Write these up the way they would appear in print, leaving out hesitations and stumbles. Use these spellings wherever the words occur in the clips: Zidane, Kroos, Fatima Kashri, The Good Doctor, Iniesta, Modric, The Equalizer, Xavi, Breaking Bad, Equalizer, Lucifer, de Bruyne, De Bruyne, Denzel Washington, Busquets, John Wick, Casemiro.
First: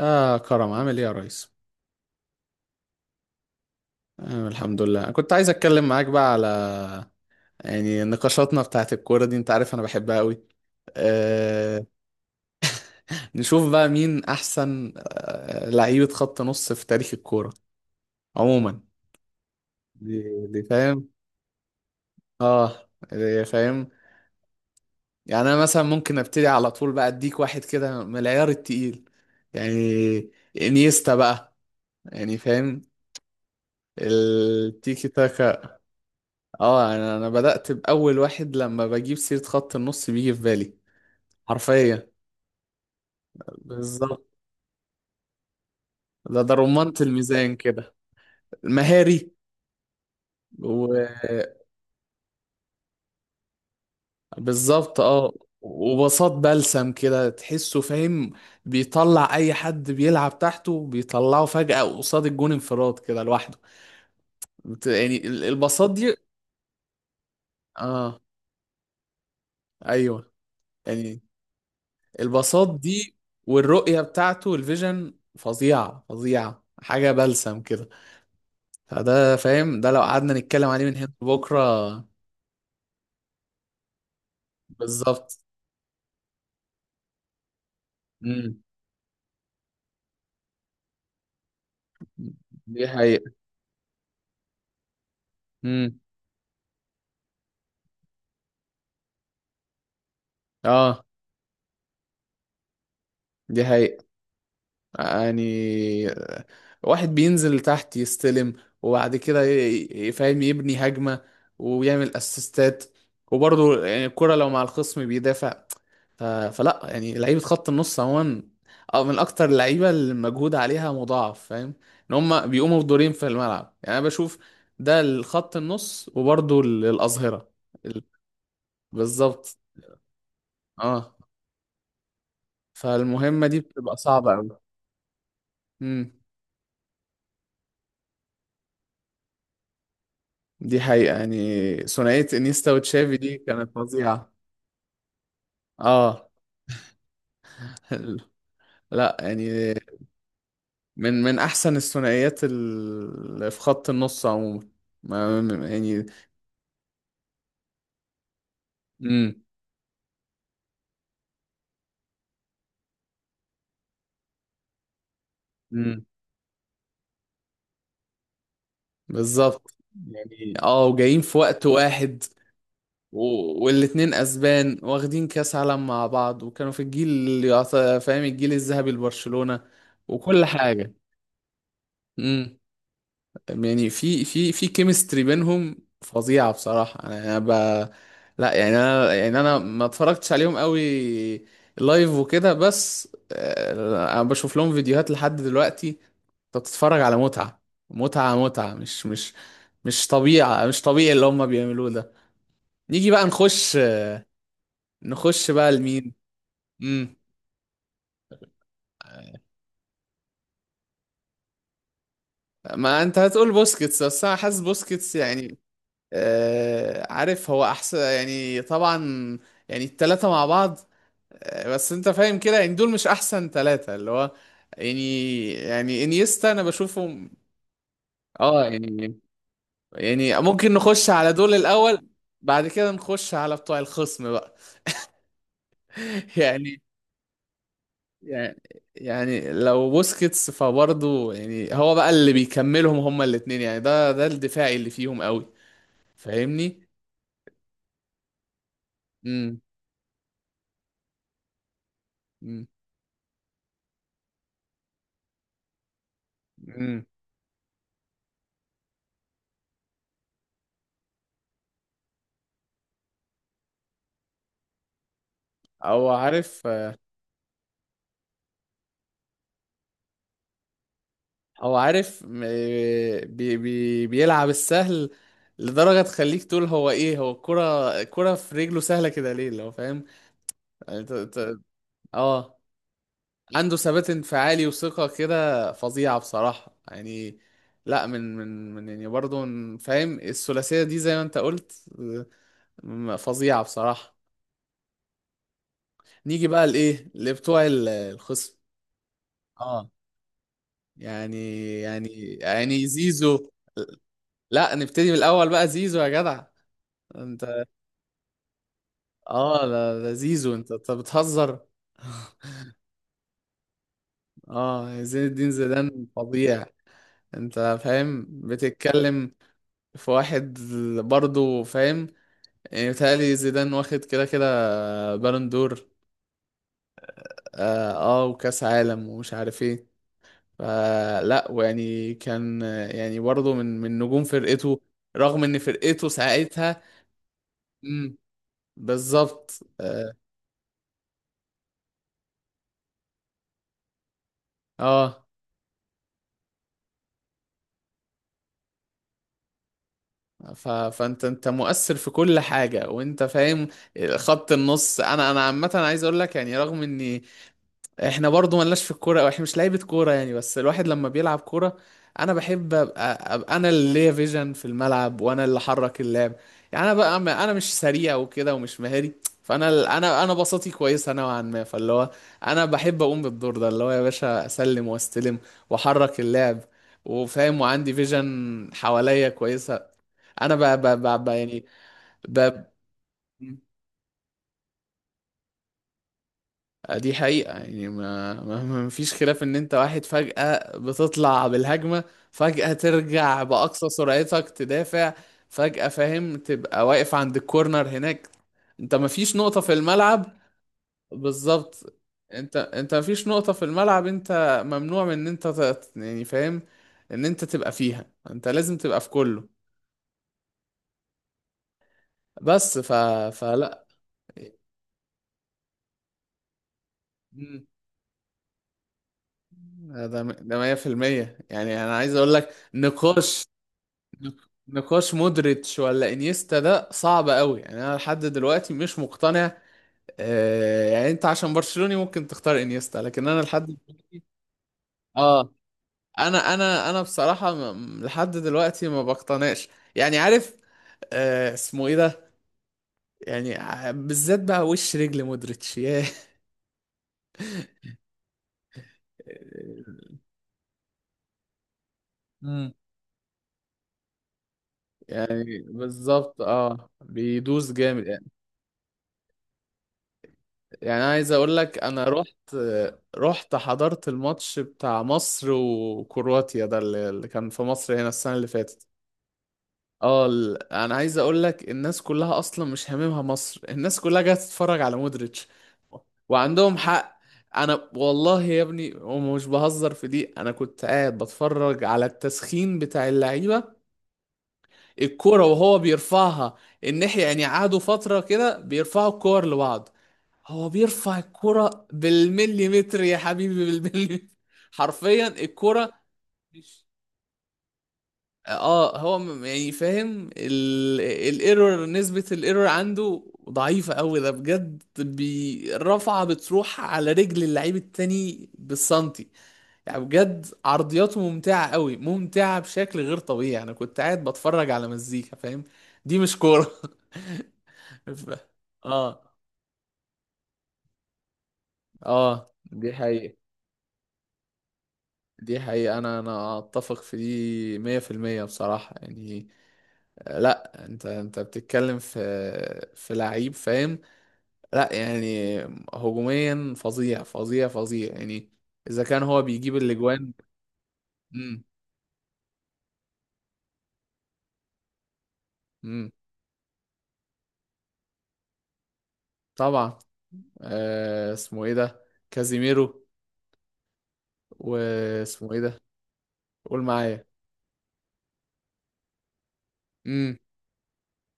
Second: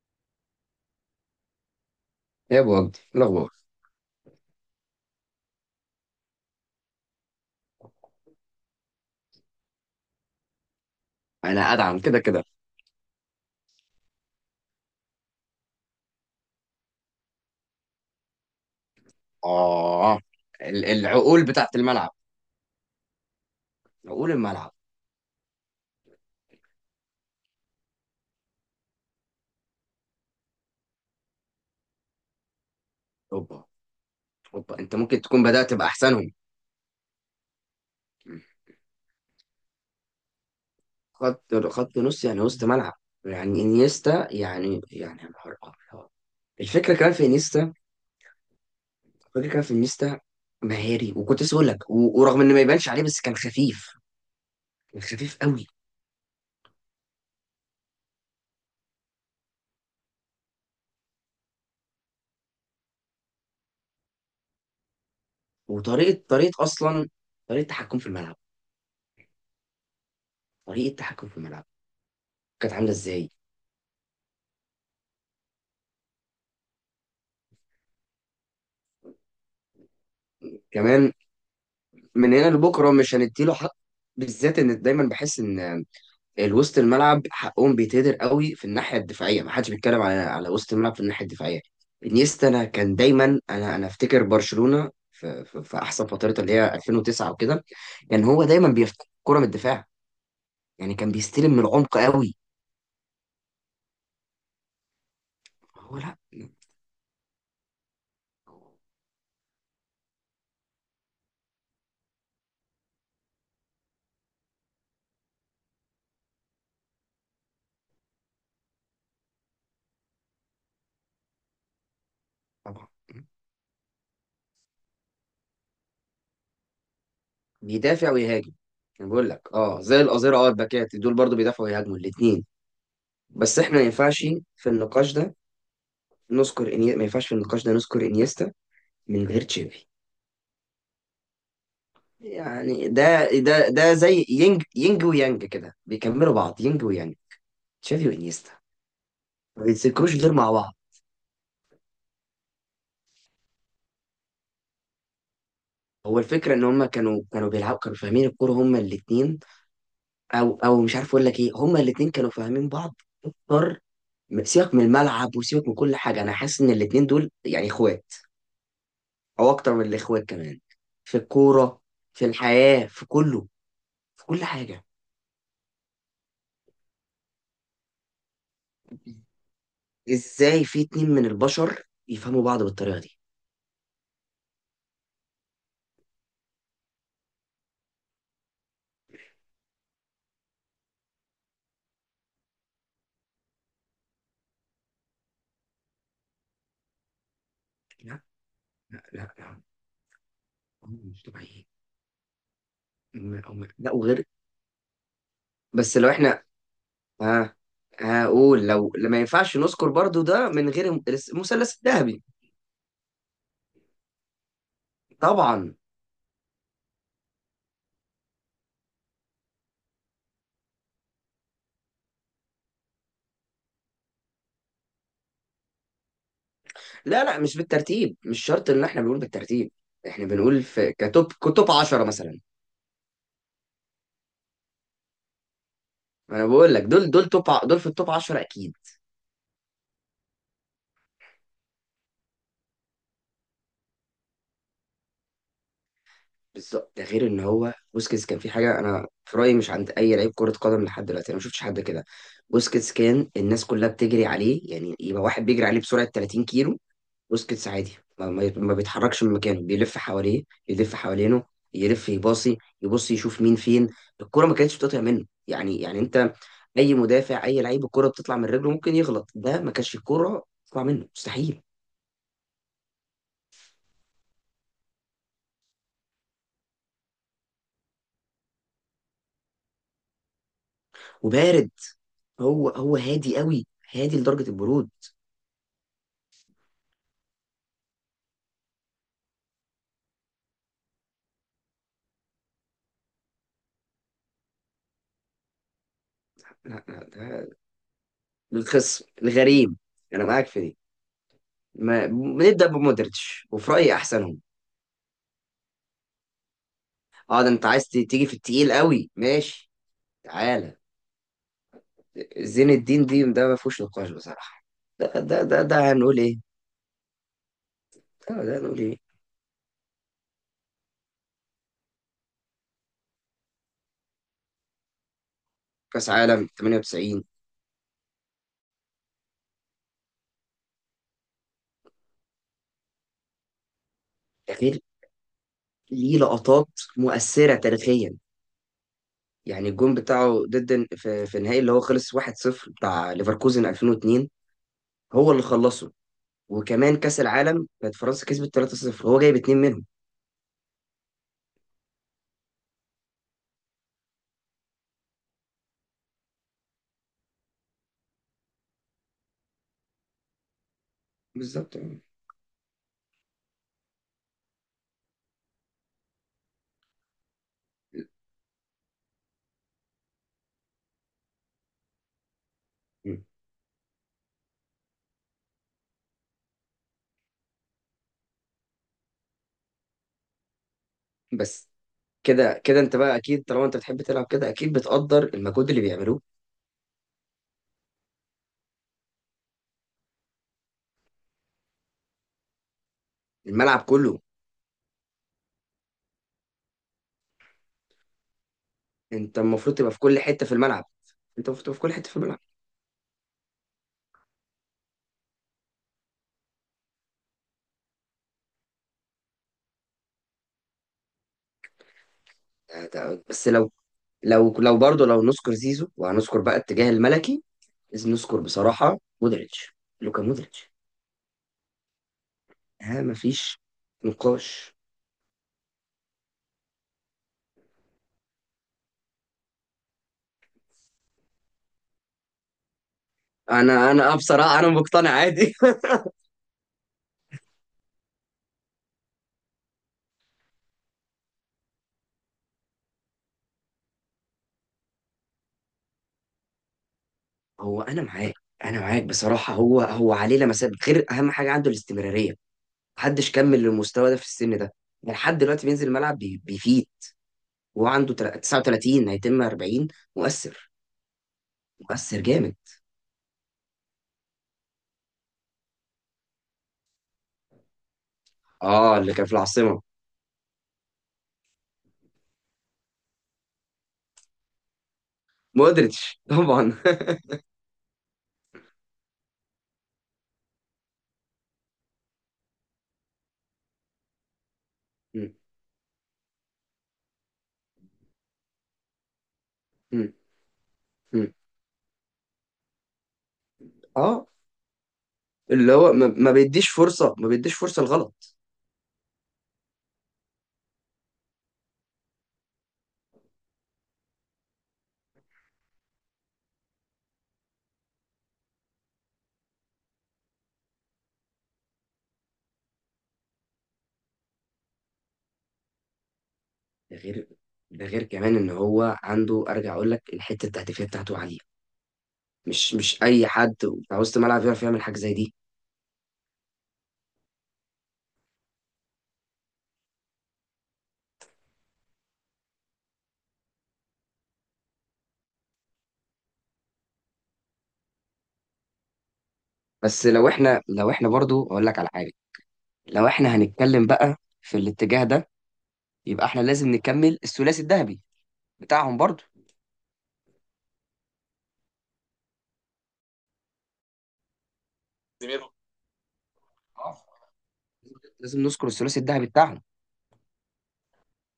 كرم عامل إيه يا ريس؟ يا ابو وجدي، إيه الاخبار؟ الحمد لله، كنت عايز أتكلم معاك بقى على يعني نقاشاتنا بتاعت الكورة دي. أنت عارف أنا بحبها قوي. انا آه. ادعم كده كده. نشوف بقى مين أحسن لعيبة خط نص في تاريخ الكورة عموما. دي اه، دي فاهم؟ العقول بتاعت الملعب، آه، دي فاهم؟ عقول الملعب. يعني أنا مثلا ممكن أبتدي على طول بقى أديك واحد كده من العيار التقيل، يعني إنيستا بقى، يعني فاهم؟ اوبا، اوبا، انت التيكي ممكن تكون تاكا. بدأت باحسنهم. اه، انا بدأت بأول واحد، لما بجيب سيرة خط النص بيجي في بالي. خط حرفيا. نص يعني وسط ملعب. يعني بالظبط. انيستا، يعني يا نهار أبيض. ده رمانة الفكره كمان في الميزان انيستا. كده. مهاري. الفكره كمان في انيستا. مهاري. وكنت وبالظبط، لسه بقول لك، ورغم ان ما يبانش عليه بس كان خفيف، كان اه. خفيف قوي. وبساط بلسم كده، تحسه فاهم. بيطلع اي حد بيلعب تحته، بيطلعه فجأة قصاد الجون انفراد كده لوحده. يعني البساط دي. وطريقه اصلا، طريقه تحكم في اه، الملعب. ايوه. طريقه يعني تحكم في الملعب البساط كانت عامله دي. ازاي. والرؤية بتاعته الفيجن فظيعة، فظيعة حاجة بلسم كده. فده فاهم، ده لو قعدنا نتكلم عليه من هنا كمان لبكره. من هنا لبكره مش هنديله حق، بالذات ان دايما بحس بالظبط. ان الوسط الملعب حقهم بيتهدر قوي امم. في الناحيه الدفاعيه. ما حدش بيتكلم على وسط الملعب في الناحيه الدفاعيه. انيستا، انا دي كان حقيقة. دايما، انا افتكر برشلونه في امم. احسن فترتها اللي هي 2009 وكده. كان هو دايما بيفتح كره من الدفاع. يعني اه، كان بيستلم من العمق قوي. دي حقيقة. يعني هو لا. واحد بينزل تحت يستلم، وبعد كده فاهم يبني هجمة، ويعمل اسيستات. وبرضه يعني الكرة لو مع الخصم بيدافع. فلا، يعني لعيبة خط النص عموما أو من أكتر اللعيبة اللي المجهود عليها مضاعف، فاهم، إن هما بيقوموا طبعا. بدورين في الملعب. يعني أنا بشوف ده الخط النص، وبرضه الأظهرة. ال- بيدافع ويهاجم. انا بقول لك بالظبط، اه، زي القذيره، اه الباكات اه. دول برضو بيدافعوا ويهاجموا الاثنين. فالمهمة بس دي احنا ما بتبقى ينفعش صعبة في النقاش ده أوي. نذكر ما ينفعش في النقاش ده نذكر انيستا من غير تشافي. دي حقيقة، يعني ثنائية انيستا يعني وتشافي ده دي ده كانت ده زي فظيعة. ينج ينج ويانج كده اه. بيكملوا بعض، ينج ويانج، تشافي وانيستا. لا ما يعني بيتذكروش غير مع بعض. من احسن الثنائيات اللي في خط النص عموما. يعني. هو الفكره ان هم كانوا بيلعبوا، كانوا فاهمين الكوره هم الاثنين. امم. او مش عارف اقول لك ايه. هم الاثنين كانوا فاهمين بعض اكتر. سيبك من الملعب وسيبك من كل امم. حاجه، انا حاسس ان الاثنين دول يعني اخوات، او بالظبط، اكتر من الاخوات يعني كمان. اه في وجايين في وقت الكوره، واحد. في الحياه، في كله، والاتنين في كل اسبان حاجه. واخدين كاس عالم مع بعض، وكانوا في الجيل اللي فاهم الجيل الذهبي لبرشلونة وكل ازاي في حاجة. اتنين من البشر يفهموا امم. بعض بالطريقه دي. يعني في كيمستري بينهم، فظيعة بصراحة. انا ب... لا يعني انا، يعني انا ما اتفرجتش عليهم قوي لايف وكده، بس آه، انا بشوف لهم فيديوهات لحد دلوقتي. انت بتتفرج على متعة، لا، متعة متعة، لا، مش لا، مش لا. مش طبيعة، مش هم طبيعي مش اللي هم طبيعيين. بيعملوه ده. نيجي بقى نخش. لا وغير. نخش بقى بس لو لمين. احنا، امم. ها، هقول لو ما ينفعش نذكر برضو ده من غير المثلث الذهبي. ما انت هتقول بوسكيتس، بس انا حاسس بوسكيتس يعني طبعا. آه، عارف هو احسن، يعني طبعا. يعني التلاتة مع بعض. آه، بس انت فاهم كده، يعني دول مش احسن تلاتة اللي هو، يعني انيستا انا لا، بشوفهم. لا، مش بالترتيب، مش اه شرط ان احنا يعني، بنقول بالترتيب. احنا يعني بنقول ممكن في نخش كتوب على دول كتوب 10 الاول، مثلا. بعد كده نخش على بتوع الخصم بقى. انا بقول يعني، لك دول في التوب 10 يعني اكيد. يعني لو بوسكيتس، فبرضه يعني هو بقى اللي بيكملهم هما الاتنين. يعني ده الدفاعي اللي فيهم قوي، فاهمني. بالظبط، ده غير ان هو بوسكيتس كان في حاجه، انا في رايي امم. مش عند اي لعيب كره قدم لحد دلوقتي، انا ما شفتش حد كده. امم. بوسكيتس كان الناس كلها بتجري عليه، يعني يبقى واحد بيجري عليه بسرعه 30 كيلو، امم. بوسكيتس عادي. ما بيتحركش من مكانه، بيلف حواليه، يلف حوالينه. يلف، يباصي، يبص، يشوف مين فين. الكره ما كانتش بتقطع منه. يعني او انت، عارف. اي مدافع، اي لعيب الكره بتطلع من رجله ممكن يغلط، ده ما كانش الكره تطلع منه مستحيل. هو عارف بي بي بيلعب السهل لدرجة تخليك تقول هو ايه، هو الكرة في رجله سهلة كده ليه لو فاهم. يعني وبارد. اه، هو هادي قوي، عنده ثبات هادي لدرجه انفعالي البرود. وثقة كده فظيعة بصراحة، يعني لا من يعني برضه فاهم الثلاثية دي زي ما انت قلت. فظيعة بصراحة. نيجي بقى لا، لا، لايه ده لبتوع الخصم. للخصم الغريم. اه، انا معاك في دي، يعني ما يعني بنبدا يعني بمودريتش زيزو. وفي رايي احسنهم. لا نبتدي من الاول بقى زيزو يا جدع. اه ده انت عايز تيجي في التقيل قوي، اه ماشي، لا لا، زيزو انت تعالى. انت بتهزر. زين الدين دي، ده ما فيهوش نقاش بصراحه. اه، ده زين ده الدين ده, ده زيدان هنقول ايه؟ فظيع. انت فاهم ده هنقول ايه؟ بتتكلم في واحد، برضه فاهم. يعني بيتهيألي زيدان واخد كده كده بالون دور. كاس عالم 98، اه آه، وكاس عالم ومش عارف ايه. فلا، ويعني كان، يعني برضه من نجوم ده غير فرقته، رغم ان فرقته ليه لقطات ساعتها. مؤثره امم. تاريخيا. بالظبط، يعني الجون اه. بتاعه ضد، في النهائي اللي هو خلص 1-0 بتاع ليفركوزن 2002، آه. هو اللي خلصه. وكمان كاس العالم كانت فرنسا كسبت 3-0، هو جايب اتنين منهم. فانت مؤثر في كل حاجه وانت فاهم. خط النص، انا عامه عايز اقول لك، يعني رغم اني، احنا برضو ملناش في الكوره او احنا مش لعيبه كوره، يعني بس الواحد لما بيلعب كوره، بالظبط. انا بحب أبقى انا اللي ليا فيجن في الملعب وانا اللي حرك اللعب. يعني انا بقى، انا مش سريع وكده، ومش مهاري. فانا، انا بساطي كويسه نوعا ما. فاللي هو، انا بحب اقوم بالدور ده اللي هو يا باشا اسلم واستلم واحرك اللعب، وفاهم وعندي فيجن حواليا كويسه. انا يعني بس كده ب كده انت بقى اكيد، طالما انت بتحب تلعب كده اكيد بتقدر المجهود اللي بيعملوه، آه، دي حقيقة. يعني ما فيش خلاف ان انت واحد فجأة بتطلع بالهجمة، فجأة ترجع الملعب بأقصى كله. سرعتك تدافع، فجأة فاهم تبقى واقف عند الكورنر هناك. انت ما فيش انت نقطة في المفروض تبقى في كل الملعب. حته في الملعب. انت المفروض تبقى في كل بالظبط. حته في الملعب. انت ما فيش نقطة في الملعب. انت ممنوع من ان انت يعني فاهم، ان انت تبقى فيها. انت لازم تبقى في كله. بس بس لو فلا. لو لو برضه لو نذكر زيزو، وهنذكر بقى الاتجاه الملكي مم. لازم نذكر بصراحه مودريتش، ده لوكا ده مودريتش. 100%. يعني انا عايز اقول لك ها، نقاش، مفيش نقاش. نقاش مودريتش ولا انيستا ده صعب قوي. يعني انا لحد دلوقتي مش مقتنع. آه، يعني انت عشان برشلوني ممكن تختار انيستا، لكن انا لحد، انا آه، بصراحه انا مقتنع عادي. اه انا بصراحة لحد دلوقتي ما بقتنعش، يعني عارف، آه اسمه ايه ده، يعني بالذات بقى وش رجل مودريتش ياه. هو انا معاك. بصراحه هو عليه لمسات غير. اهم حاجه عنده الاستمراريه. مم. محدش كمل للمستوى ده في السن ده. ده لحد يعني دلوقتي بينزل الملعب بالظبط، بيفيد. اه بيدوس وهو جامد. عنده 39 هيتم 40. مؤثر، يعني أنا عايز اقول لك، انا مؤثر رحت جامد. رحت حضرت الماتش بتاع مصر وكرواتيا ده اللي اللي كان في مصر هنا السنة اللي فاتت. اه اللي كان في العاصمة. اه، انا عايز اقول لك الناس كلها اصلا مش هاممها مصر، الناس كلها جايه تتفرج على مودريتش. مودريتش طبعا. وعندهم حق. انا والله يا ابني ومش بهزر في دي، انا كنت قاعد بتفرج على التسخين بتاع اللعيبة، م- الكورة وهو بيرفعها الناحية. يعني قعدوا فترة كده بيرفعوا الكور لبعض، م- هو بيرفع م. الكرة بالمليمتر يا حبيبي، بالمليمتر. اه حرفيا اللي الكرة. هو ما بيديش مش، فرصة، ما بيديش فرصة لغلط. اه هو يعني فاهم الايرور، نسبة الايرور عنده ضعيفة قوي، ده بجد. الرفعة بتروح على رجل اللعيب التاني بالسنتي. يعني بجد عرضياته ممتعة قوي، ممتعة بشكل غير طبيعي. انا كنت قاعد بتفرج على مزيكا فاهم، دي مش كورة. ده غير، ده غير ف- كمان ان هو اه. عنده، ارجع اقول لك الحتة التهديفية بتاعته عالية. اه مش دي مش اي حقيقة. حد بتاع وسط الملعب يعرف يعمل حاجة زي دي. دي حقيقة، انا اتفق في دي 100% بصراحة، يعني آه، لا انت بتتكلم في، في لعيب فاهم. لا يعني هجوميا فظيع فظيع فظيع، يعني اذا كان هو بيجيب بس لو الاجوان. احنا لو احنا برضو امم. اقول لك على حاجة. لو احنا هنتكلم بقى في الاتجاه ده، امم. يبقى احنا لازم نكمل الثلاثي الذهبي بتاعهم برضو. طبعا، آه اسمه ايه ده، كازيميرو، زميلهم. واسمه ايه ده، قول معايا. لازم نذكر الثلاثي الذهبي بتاعهم. امم.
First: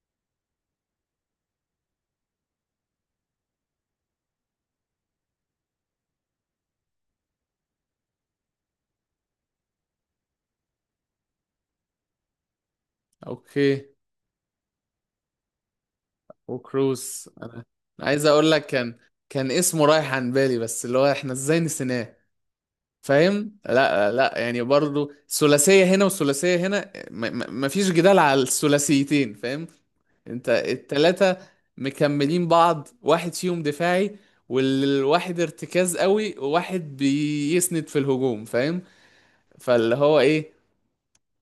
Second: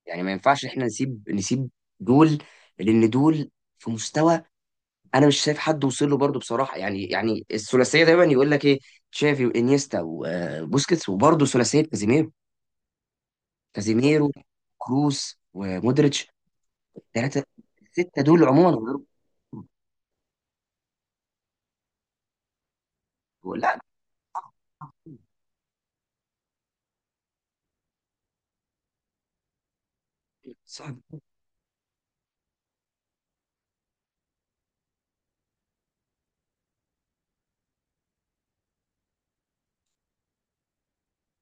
يعني ما ينفعش احنا نسيب دول، لان دول في مستوى. انا مش شايف حد وصل له برضه بصراحه. يعني الثلاثيه دايما يقول لك ايه: تشافي وانيستا وبوسكيتس. وبرضه ثلاثيه كازيميرو، اوكي. كازيميرو كروس ومودريتش. وكروس. ثلاثه. انا أنا السته عايز دول اقول لك عموما كان، غير. كان اسمه رايح عن بالي، بس اللي هو احنا ازاي نسيناه، فاهم. لا لا لا، يعني برضو ثلاثية هنا وثلاثية هنا. مفيش جدال على الثلاثيتين، فاهم. انت صعب. التلاتة مكملين بعض، واحد فيهم دفاعي، والواحد ارتكاز قوي، وواحد بيسند في الهجوم فاهم. فاللي هو ايه،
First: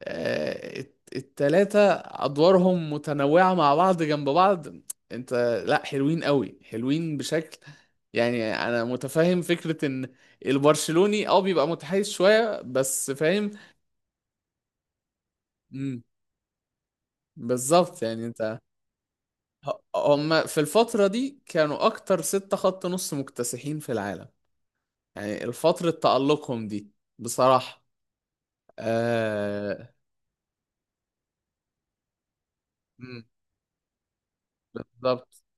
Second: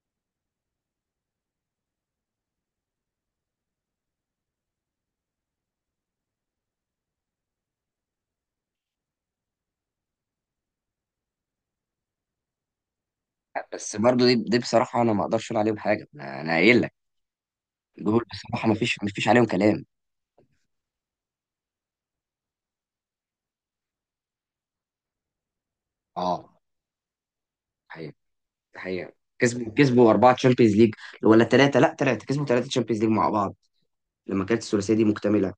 آه، التلاتة أدوارهم متنوعة مع بعض جنب بعض. أنت، لأ حلوين قوي، حلوين بشكل. يعني أنا متفهم فكرة إن البرشلوني بيبقى متحيز شوية، بس فاهم. بس برضه دي بصراحه انا ما اقدرش اقول عليهم مم. حاجه. انا قايل لك بالظبط، دول يعني أنت بصراحه، ما فيش عليهم كلام. هما في الفترة دي كانوا أكتر ستة خط نص مكتسحين في العالم، يعني الفترة اه، تألقهم دي بصراحة. حقيقة، حقيقة. كسبوا آه. كسبوا 4 تشامبيونز ليج، ولا 3، لا 3. كسبوا 3 تشامبيونز ليج مم. مع بعض لما كانت الثلاثية دي بالظبط. مكتملة.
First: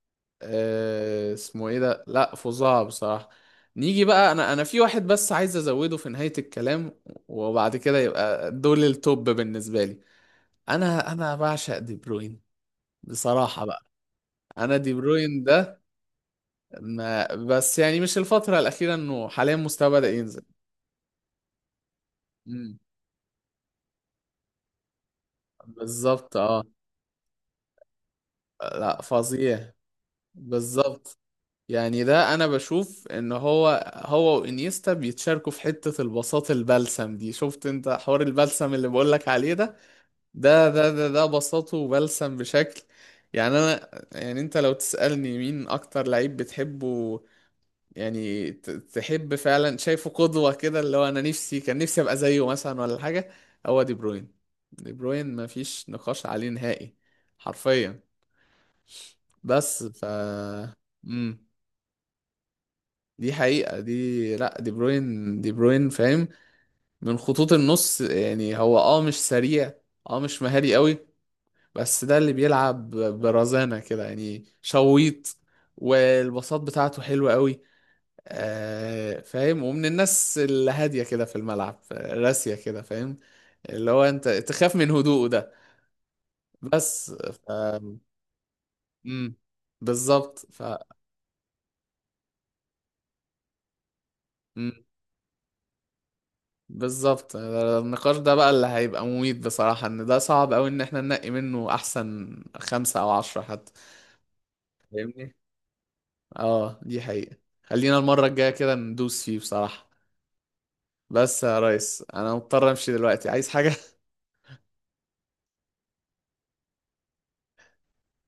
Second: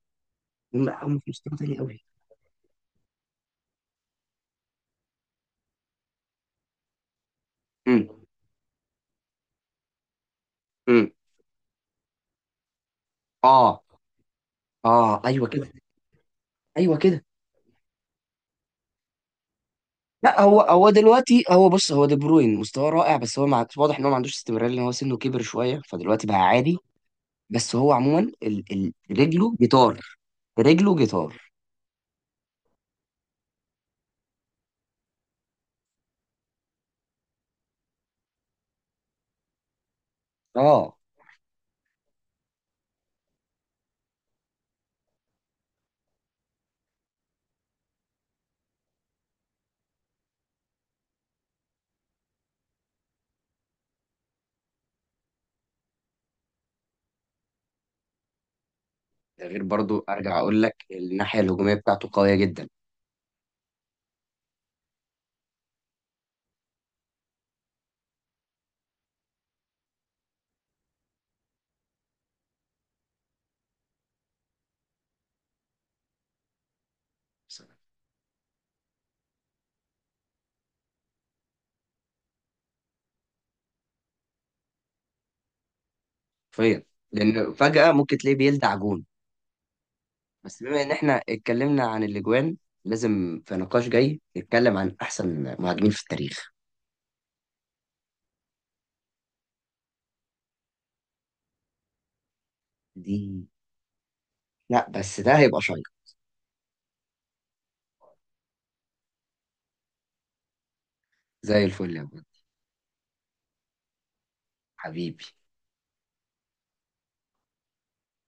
هم، لا، هم في آه، مستوى اسمه تاني ايه ده، قوي. لا فظاع بصراحة. نيجي بقى، انا في واحد بس عايز ازوده في نهاية الكلام، وبعد كده امم، يبقى دول التوب بالنسبة لي. امم، انا بعشق دي بروين بصراحة اه، بقى. انا دي اه، بروين ايوه كده، ده، ايوه كده. ما بس يعني مش الفترة الأخيرة، انه حاليا مستواه بدأ لا، ينزل. هو دلوقتي، هو بص، هو دي بروين مم. مستواه رائع. بس هو واضح ان هو ما عندوش استمرار، لان هو سنه كبر شوية، فدلوقتي بالظبط، بقى اه. عادي. بس هو عموما لا رجله فظيع. جيتار، رجله بالظبط، جيتار. يعني ده انا بشوف ان هو وانيستا بيتشاركوا في حتة البساط البلسم دي. شفت انت حوار البلسم اللي بقولك عليه ده، ده ده اه. ده, ده بساطه وبلسم بشكل، يعني انا، يعني انت لو تسألني مين اكتر لعيب بتحبه، يعني تحب فعلا شايفه قدوة كده اللي هو انا نفسي، كان نفسي ابقى زيه مثلا ولا حاجة، هو دي بروين. دي بروين مفيش نقاش عليه نهائي، حرفيا. ده غير بس برضو، ارجع اقول لك الناحية الهجومية بتاعته قوية جدا. دي حقيقة. دي، لا دي بروين، دي بروين فاهم، من خطوط النص. يعني هو مش سريع، اه مش مهاري قوي، بس ده اللي بيلعب برزانة كده يعني شويط، والبساط بتاعته حلوة قوي. آه فاهم، ومن الناس الهادية كده في الملعب، راسية كده فاهم، اللي هو انت تخاف من هدوءه ده. حرفيا، بس لان فجأة ممكن تلاقيه بيلدع جون. مم. بالظبط، بس بما ان احنا اتكلمنا عن الاجوان، لازم في نقاش جاي نتكلم عن احسن مهاجمين في التاريخ. بالظبط. النقاش ده بقى اللي هيبقى مميت بصراحة، ان ده صعب اوي ان احنا ننقي منه احسن خمسة او دي. عشرة حتى، لا بس فاهمني. ده هيبقى شيق. اه دي حقيقة. خلينا المرة الجاية كده ندوس فيه بصراحة. بس يا زي الفل يا ريس ابو انا مضطر امشي دلوقتي، عايز حاجة حبيبي.